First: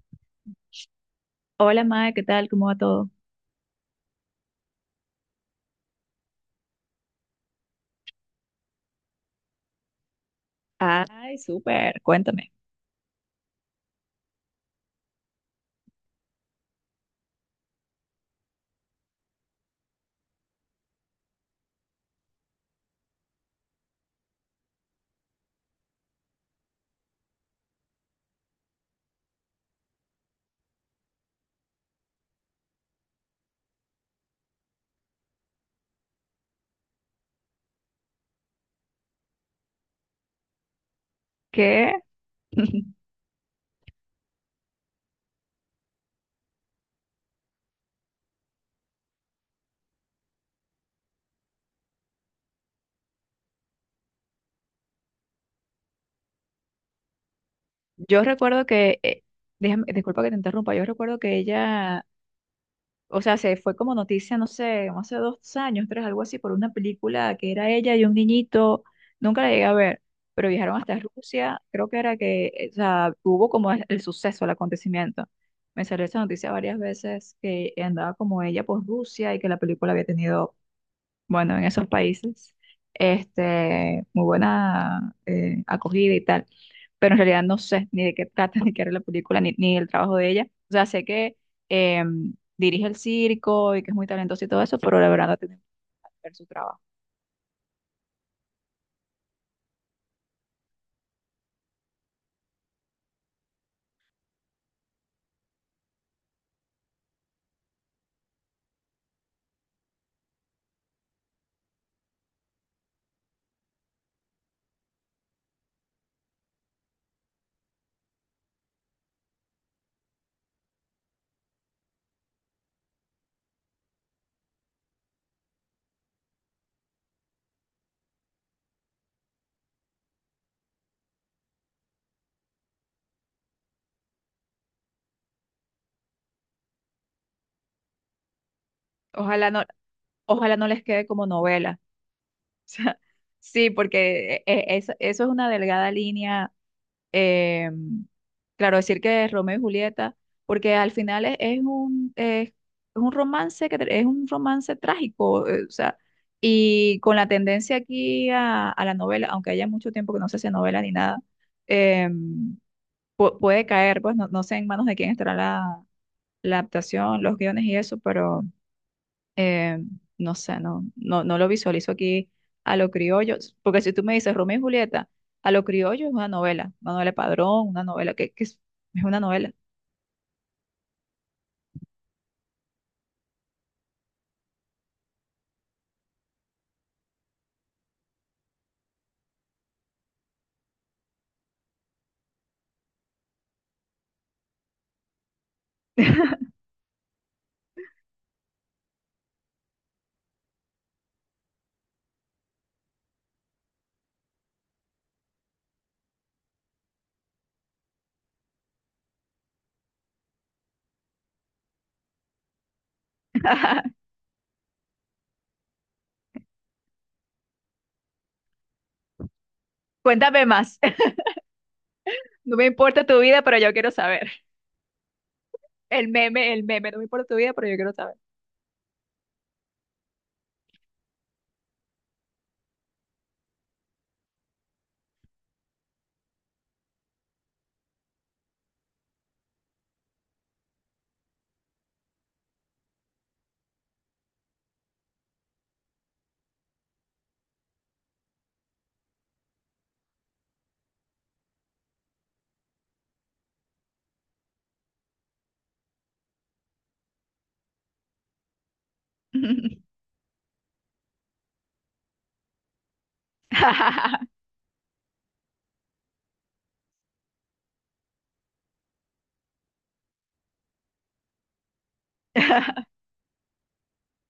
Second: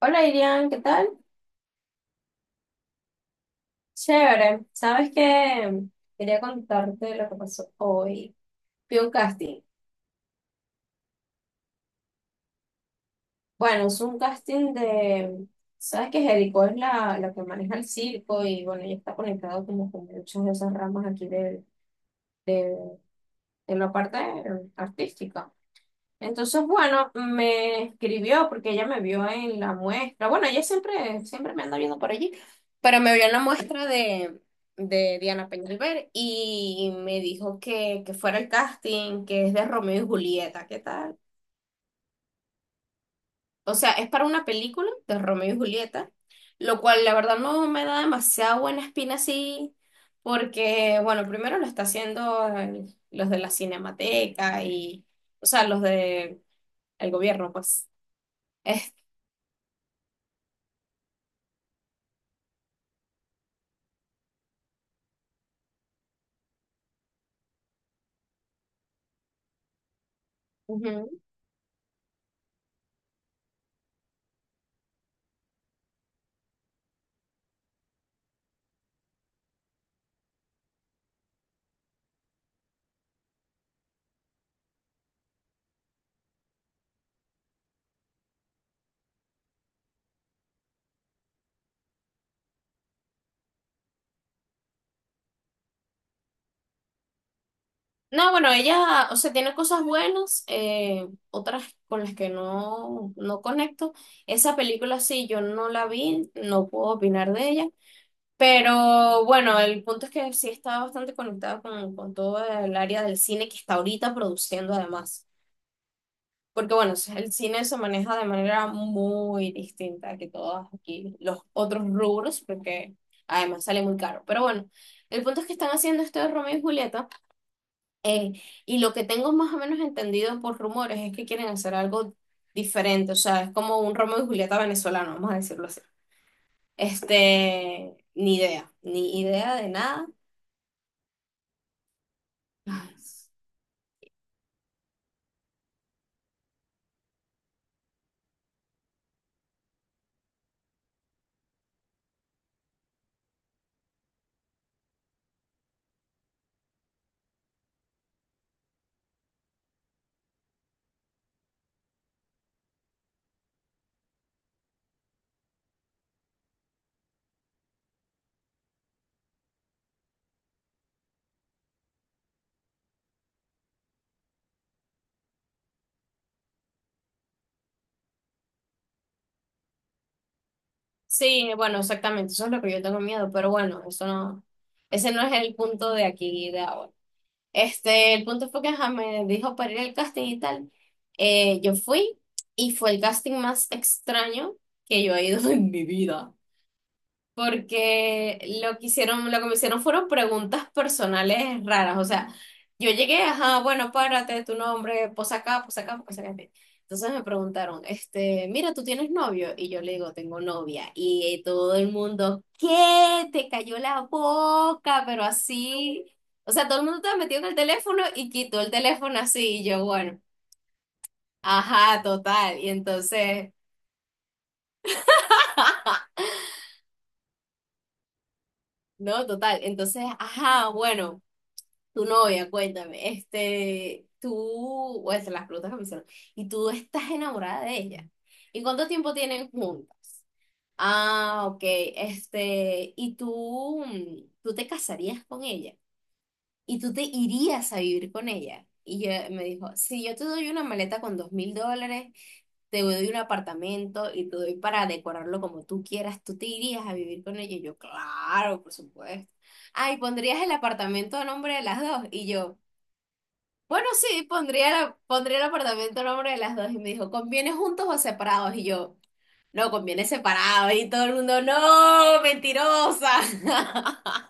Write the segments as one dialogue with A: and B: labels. A: Hola Irian, ¿qué tal?
B: Hola, Mae, ¿qué tal? ¿Cómo va todo?
A: Chévere. ¿Sabes qué? Quería contarte lo que pasó hoy. Fui a un casting.
B: Ay, súper, cuéntame.
A: Bueno, es un casting de... ¿Sabes que Jericó es la que maneja el circo y bueno, ella está conectado como con muchas de esas ramas aquí de, de la parte artística. Entonces, bueno, me escribió porque ella me vio en la muestra. Bueno, ella siempre me anda viendo por allí, pero me vio en la muestra de Diana Peñalver y me dijo que fuera el casting, que es de Romeo y Julieta, ¿qué tal?
B: ¿Qué?
A: O sea, es para una película de Romeo y Julieta, lo cual la verdad no me da demasiada buena espina así, porque, bueno, primero lo está haciendo los de la Cinemateca y, o sea, los de el gobierno, pues.
B: Yo recuerdo que, déjame, disculpa que te interrumpa, yo recuerdo que ella, o sea, se fue como noticia, no sé, como hace 2 años, tres, algo así, por una película que era ella y un niñito, nunca la llegué a ver, pero viajaron hasta
A: Ujú.
B: Rusia, creo que era que, o sea, hubo como el suceso, el acontecimiento. Me salió esa noticia varias veces que andaba como ella por Rusia y que la película había tenido bueno, en esos países, este, muy buena acogida y tal. Pero en realidad no sé ni de qué trata, ni qué era la película, ni el trabajo de ella. O sea, sé que eh, dirige el circo y que es muy talentosa y todo eso, pero la verdad no tiene que ver su trabajo.
A: No, bueno, ella, o sea, tiene cosas buenas, otras con las que no, no conecto. Esa película sí, yo no la vi, no puedo opinar de ella, pero bueno, el punto es que sí está bastante conectada con todo el área del cine que está ahorita produciendo además. Porque bueno, el cine se maneja de manera muy distinta que todos aquí los otros rubros, porque además sale muy caro. Pero bueno, el punto es que están haciendo este de Romeo y Julieta. Eh, y lo que tengo más o menos entendido por rumores es que quieren hacer algo diferente, o sea, es como un Romeo y Julieta venezolano, vamos a decirlo así. Este, ni idea, ni
B: Ojalá
A: idea
B: no,
A: de nada.
B: ojalá no les quede como novela. O
A: Ay,
B: sea, sí, porque eso es una delgada línea eh, claro, decir que es Romeo y Julieta, porque al final un romance es un romance trágico, o sea, y con la tendencia aquí a la novela, aunque haya mucho tiempo que no se hace novela ni nada, eh, puede caer, pues no sé en manos de quién estará la adaptación, los guiones y eso, eh, no sé, no lo visualizo aquí a lo criollo, porque si tú me dices Romeo y Julieta, a lo criollo es una novela de Padrón, una novela es una novela.
A: sí, bueno, exactamente, eso es lo que yo tengo miedo, pero bueno, eso no, ese no es el punto de aquí de ahora. Este, el punto fue que ajá, me dijo para ir al casting y tal. Yo fui y fue el casting más extraño que yo he ido en mi vida. Porque lo que hicieron, lo que me hicieron fueron preguntas personales raras. O sea, yo llegué, ajá, bueno, párate, tu nombre, posa acá, posa acá, posa acá. Ok. Entonces me preguntaron, este, mira, ¿tú tienes novio? Y yo le digo, tengo novia. Y todo el mundo, ¿qué? Te cayó la boca, pero así. O sea, todo el mundo estaba metido en el teléfono y quitó el teléfono así. Y yo, bueno,
B: Cuéntame más.
A: ajá,
B: No
A: total.
B: me
A: Y
B: importa tu vida,
A: entonces,
B: pero yo quiero saber. El meme, no me importa tu vida, pero yo quiero saber.
A: no, total. Entonces, ajá, bueno. Tu novia, cuéntame, este, tú, o sea, las preguntas que me hicieron, y tú estás enamorada de ella. ¿Y cuánto tiempo tienen juntas? Ah, ok, este, y tú, tú te casarías con ella, y tú te irías a vivir con ella. Y yo me dijo, si yo te doy una maleta con $2000, te doy un apartamento y te doy para decorarlo como tú quieras, ¿tú te irías a vivir con ella? Y yo, claro, por supuesto. Ay, pondrías el apartamento a nombre de las dos. Y yo, bueno, sí, pondría, pondría el apartamento a nombre de las dos. Y me dijo, ¿conviene juntos o separados? Y yo, no, conviene separados. Y todo el mundo, no, mentirosa.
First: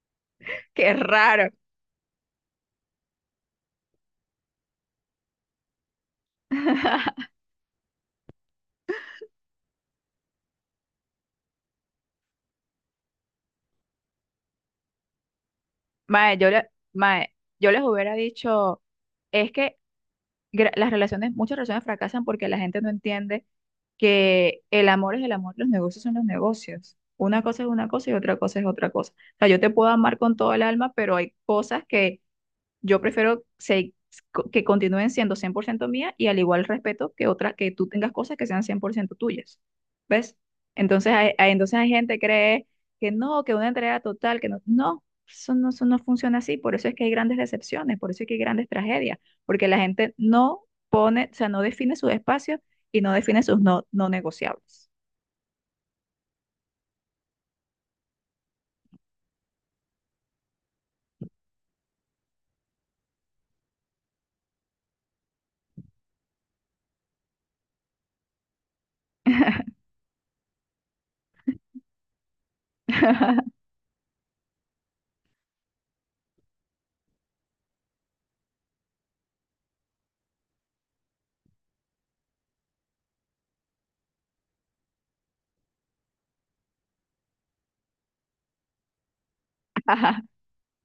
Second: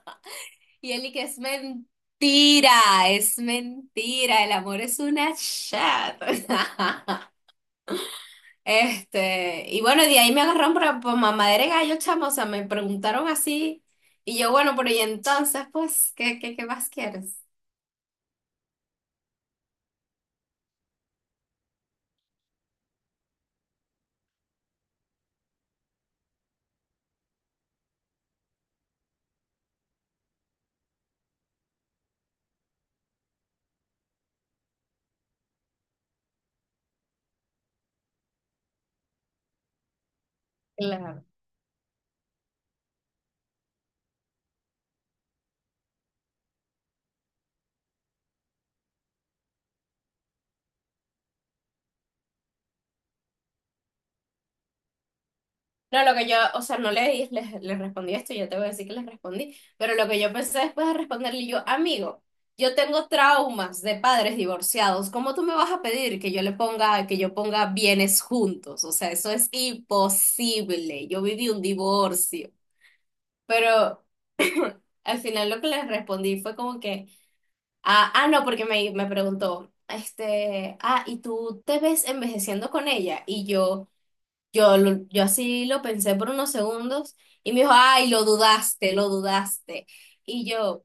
A: Y
B: Qué
A: él y que es
B: raro.
A: mentira, es mentira. El amor es una chat. Este, y bueno, de ahí me agarraron por mamadera de gallo, chamo. O sea, me preguntaron así. Y yo, bueno, pero y entonces, pues,
B: Mae,
A: ¿qué, qué, qué más quieres?
B: yo les hubiera dicho, es que muchas relaciones fracasan porque la gente no entiende que el amor es el amor, los negocios son los negocios. Una cosa es una cosa y otra cosa es otra cosa. O sea, yo te puedo amar con todo el alma, pero hay cosas que yo prefiero que continúen siendo 100% mía y al igual respeto que otras, que tú tengas cosas que sean 100% tuyas, ¿ves? Entonces
A: Claro,
B: entonces hay gente que cree que no, que una entrega total, que eso no funciona así, por eso es que hay grandes decepciones, por eso es que hay grandes tragedias, porque la gente no pone, o sea, no define sus espacios y no define sus no negociables.
A: no, lo que yo, o sea, no le, les respondí esto, yo te voy a decir que les respondí, pero lo que yo pensé después de responderle yo, amigo, yo tengo traumas de padres divorciados, ¿cómo tú me vas a pedir que yo le ponga, que yo ponga bienes juntos? O sea, eso es imposible, yo viví un divorcio, pero al final lo que les respondí fue como que, ah, ah, no, porque me preguntó, este, ah, ¿y tú te ves envejeciendo con ella? Y yo... Yo, yo así lo pensé por unos segundos y me dijo, ay, lo dudaste, lo dudaste. Y yo,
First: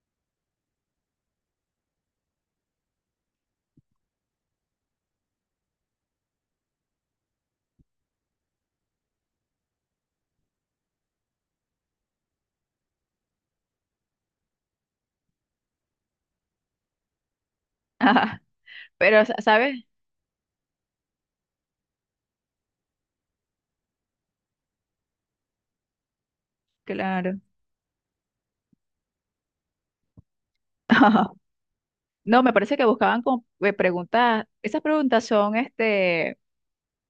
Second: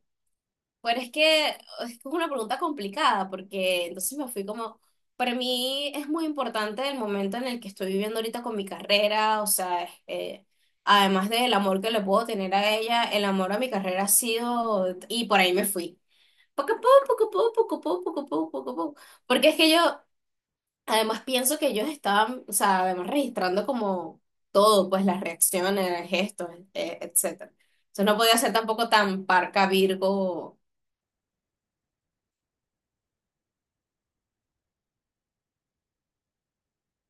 A: pero es que es como una pregunta complicada porque entonces me fui como, para mí es muy importante el momento en el que estoy viviendo ahorita con mi carrera, o sea, además del amor que le puedo tener a ella, el amor a mi carrera ha sido, y por ahí me fui. Poco a poco, poco a poco, poco a poco, poco a poco, poco a poco.
B: Pero,
A: Porque es que yo
B: ¿sabes?
A: además, pienso que ellos estaban, o sea, además registrando como todo, pues las reacciones, gestos,
B: Claro.
A: etcétera. Entonces no podía ser tampoco tan parca Virgo.
B: No, me parece que buscaban como, preguntas, esas preguntas son este,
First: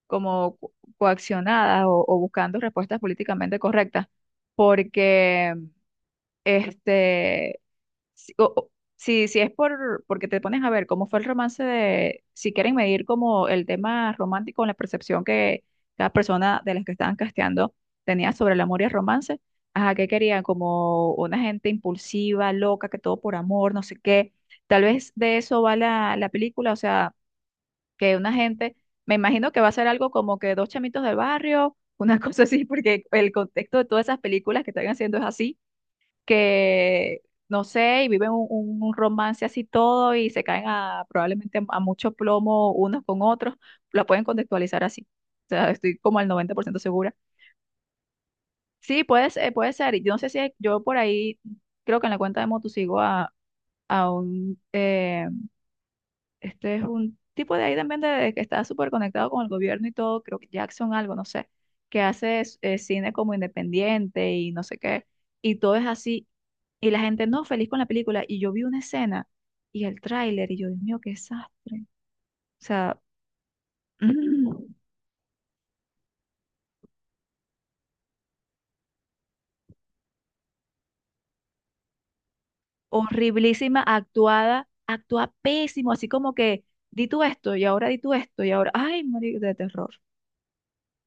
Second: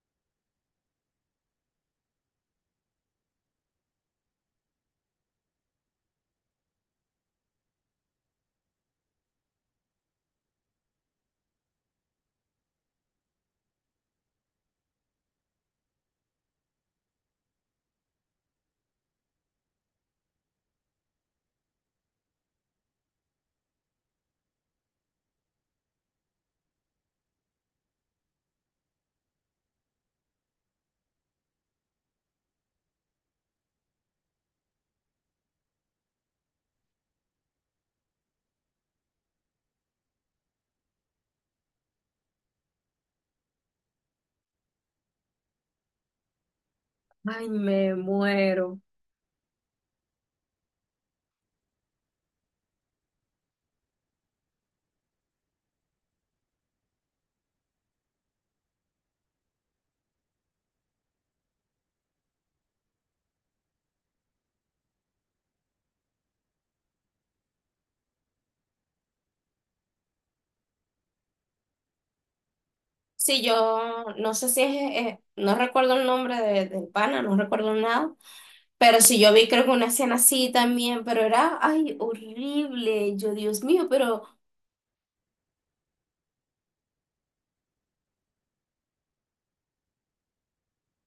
B: como coaccionadas o buscando respuestas políticamente correctas, porque este, si es porque te pones a ver cómo fue el romance de, si quieren medir como el tema romántico, la percepción que cada persona de las que estaban casteando tenía sobre el amor y el romance, ajá, que querían como una gente impulsiva, loca, que todo por amor, no sé qué. Tal vez de eso va la película, o sea, que una gente, me imagino que va a ser algo como que dos chamitos del barrio, una cosa así, porque el contexto de todas esas películas que están haciendo es así que, no sé, y viven un romance así todo y se caen a probablemente a mucho plomo unos con otros, la pueden contextualizar así. O sea, estoy como al 90% segura.
A: Ay, me muero.
B: Sí, puede ser. Y yo no sé si hay- yo por ahí, creo que en la cuenta de Motu sigo a un, este es un tipo de ahí también de que está súper conectado con el gobierno y todo, creo que Jackson algo, no sé, que hace cine como independiente y no sé qué, y todo es así, y la gente no feliz con la película, y yo vi una escena y el tráiler, y yo, Dios mío, qué desastre. O sea,
A: Sí, yo no sé si es, no recuerdo el nombre del pana, no recuerdo nada, pero sí yo vi creo que una escena así también, pero era, ay, horrible, yo, Dios
B: horriblísima,
A: mío, pero
B: actuada, actúa pésimo, así como que di tú esto, y ahora di tú esto, y ahora, ay, morir de terror.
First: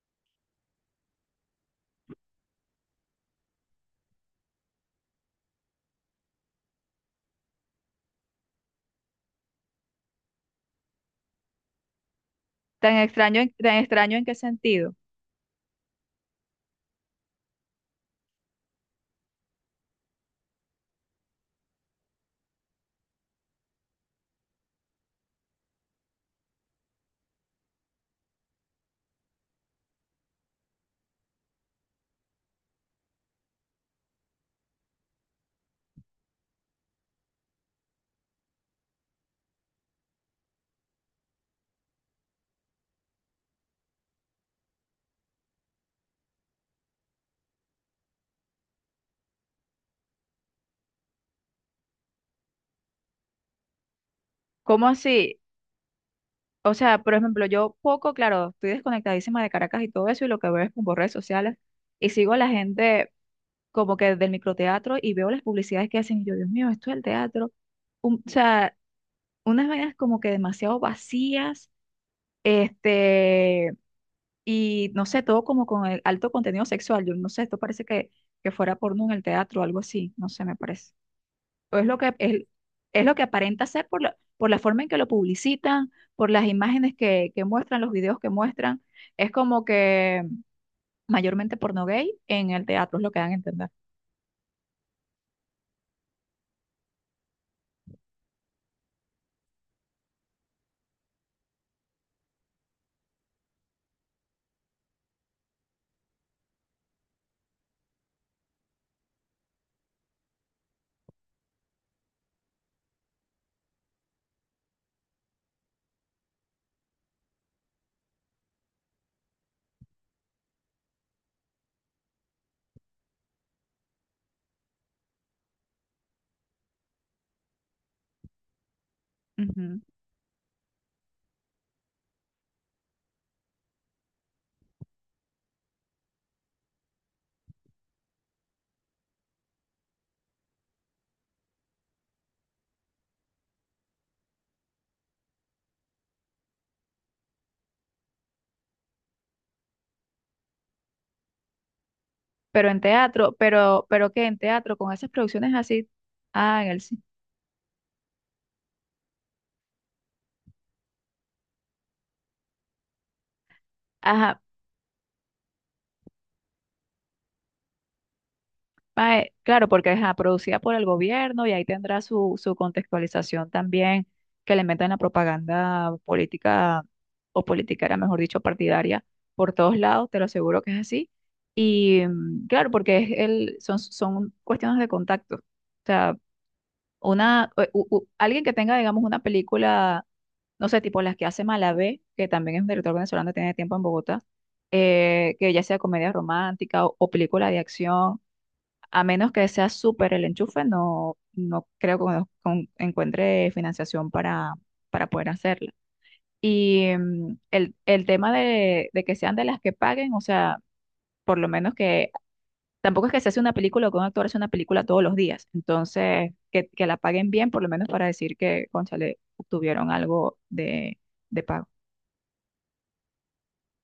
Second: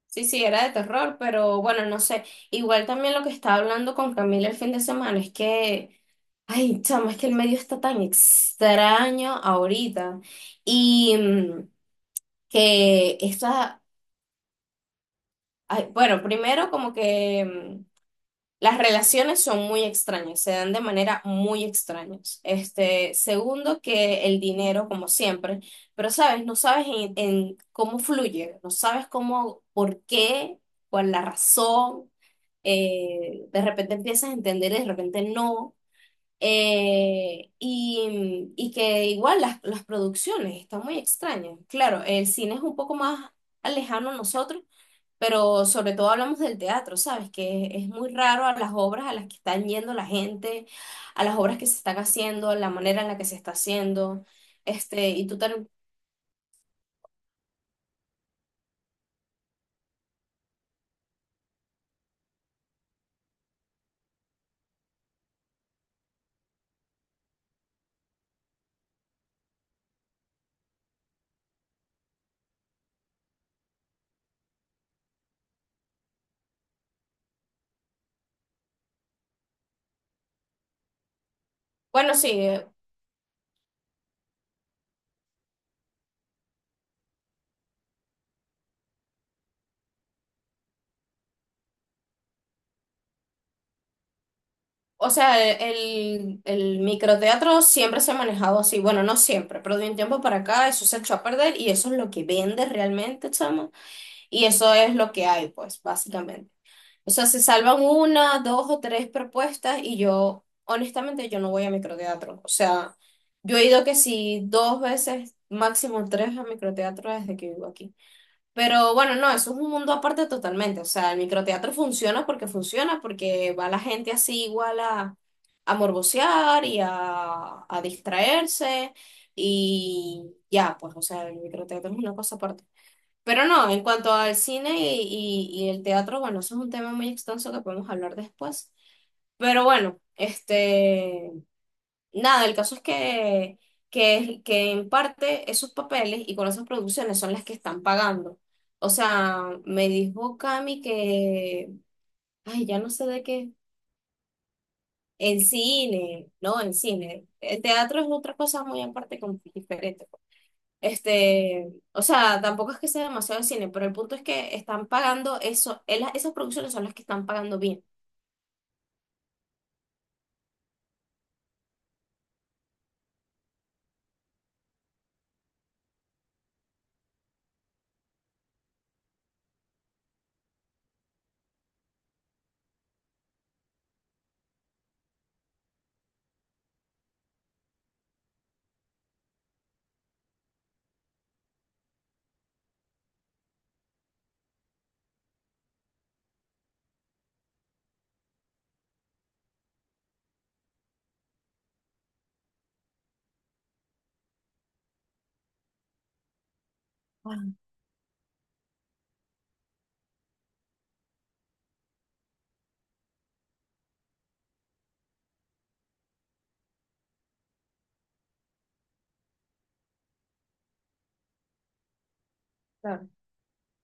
A: sí, sí, era de terror, pero bueno, no sé. Igual también lo que estaba hablando con Camila el fin de semana es que ay, chamo, es que el medio está tan extraño ahorita. Y
B: Tan
A: que
B: extraño, tan
A: esta,
B: extraño en qué sentido.
A: ay, bueno, primero como que las relaciones son muy extrañas, se dan de manera muy extraña. Este, segundo, que el dinero, como siempre, pero sabes, no sabes en cómo fluye, no sabes cómo, por qué, cuál la razón. De repente empiezas a entender y de repente no. Y, y que igual las producciones están muy extrañas. Claro, el cine es un poco más lejano a nosotros, pero sobre todo hablamos del teatro, ¿sabes? Que es muy raro a las obras a las que están yendo la gente, a las obras que se están haciendo, la manera en la que se está haciendo.
B: ¿Cómo
A: Este,
B: así? O sea, por ejemplo, yo poco, claro, estoy desconectadísima de Caracas y todo eso, y lo que veo es por redes sociales, y sigo a la gente como que del microteatro y veo las publicidades que hacen, y yo, Dios mío, esto es el teatro. O sea, unas vainas como que demasiado vacías, este, y no sé, todo como con el alto contenido sexual. Yo no sé, esto parece que fuera porno en el teatro o algo así, no sé, me parece o
A: bueno, sí,
B: es lo que aparenta ser por la forma en que lo publicitan, por las imágenes que muestran, los videos que muestran. Es como que mayormente porno gay en el teatro, es lo que dan a entender.
A: o sea, el microteatro siempre se ha manejado así. Bueno, no siempre, pero de un tiempo para acá eso se echó a perder y eso es lo que vende realmente, chama. Y eso es lo que hay, pues, básicamente. O sea, se salvan una, dos o tres propuestas y yo, honestamente, yo no voy a microteatro. O sea, yo he ido que sí dos veces, máximo tres a microteatro desde que vivo aquí. Pero bueno, no, eso es un mundo aparte totalmente. O sea, el microteatro funciona, porque va la gente así igual a morbosear y a distraerse
B: Ujú.
A: y ya, pues, o sea, el microteatro es una cosa aparte. Pero no, en cuanto al cine y, y el teatro, bueno, eso es un tema muy extenso que podemos hablar después. Pero bueno, este, nada, el caso es que en parte esos papeles y con esas producciones son las que están pagando. O sea, me dijo Cami que, ay,
B: Pero
A: ya
B: en
A: no sé de
B: teatro,
A: qué,
B: pero que en teatro, con esas
A: en
B: producciones así,
A: cine, no,
B: ah, en
A: en
B: el cine.
A: cine. El teatro es otra cosa muy aparte, como diferente. Este, o sea, tampoco es que sea demasiado de cine, pero el punto es
B: Ajá,
A: que están pagando eso, esas producciones son las que están pagando bien.
B: Mae, claro, porque es producida por el gobierno y ahí tendrá su contextualización también que le meten la propaganda política o politiquera, mejor dicho, partidaria por todos lados, te lo aseguro que es así. Y claro, porque son cuestiones de contacto. O sea, una, u- u- u- alguien que tenga, digamos, una película, no sé, tipo las que hace Malabé, que también es un director venezolano, tiene tiempo en Bogotá, que ya sea comedia romántica o película de acción a menos que sea súper el enchufe, no creo que encuentre financiación para, poder hacerla. Y
A: Ah,
B: el tema de que sean de las que paguen, o sea, por lo menos que tampoco es que se hace una película o que un actor hace una película todos los días. Entonces, que la paguen bien, por lo menos para decir que, cónchale, obtuvieron algo de pago.
A: claro.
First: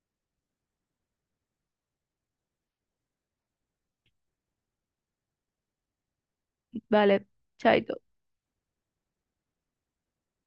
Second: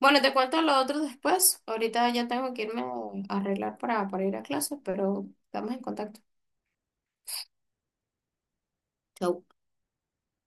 A: Bueno, te cuento lo otro después. Ahorita ya tengo que irme a arreglar para ir a clases, pero estamos en contacto.
B: Vale, chaito.
A: Chau.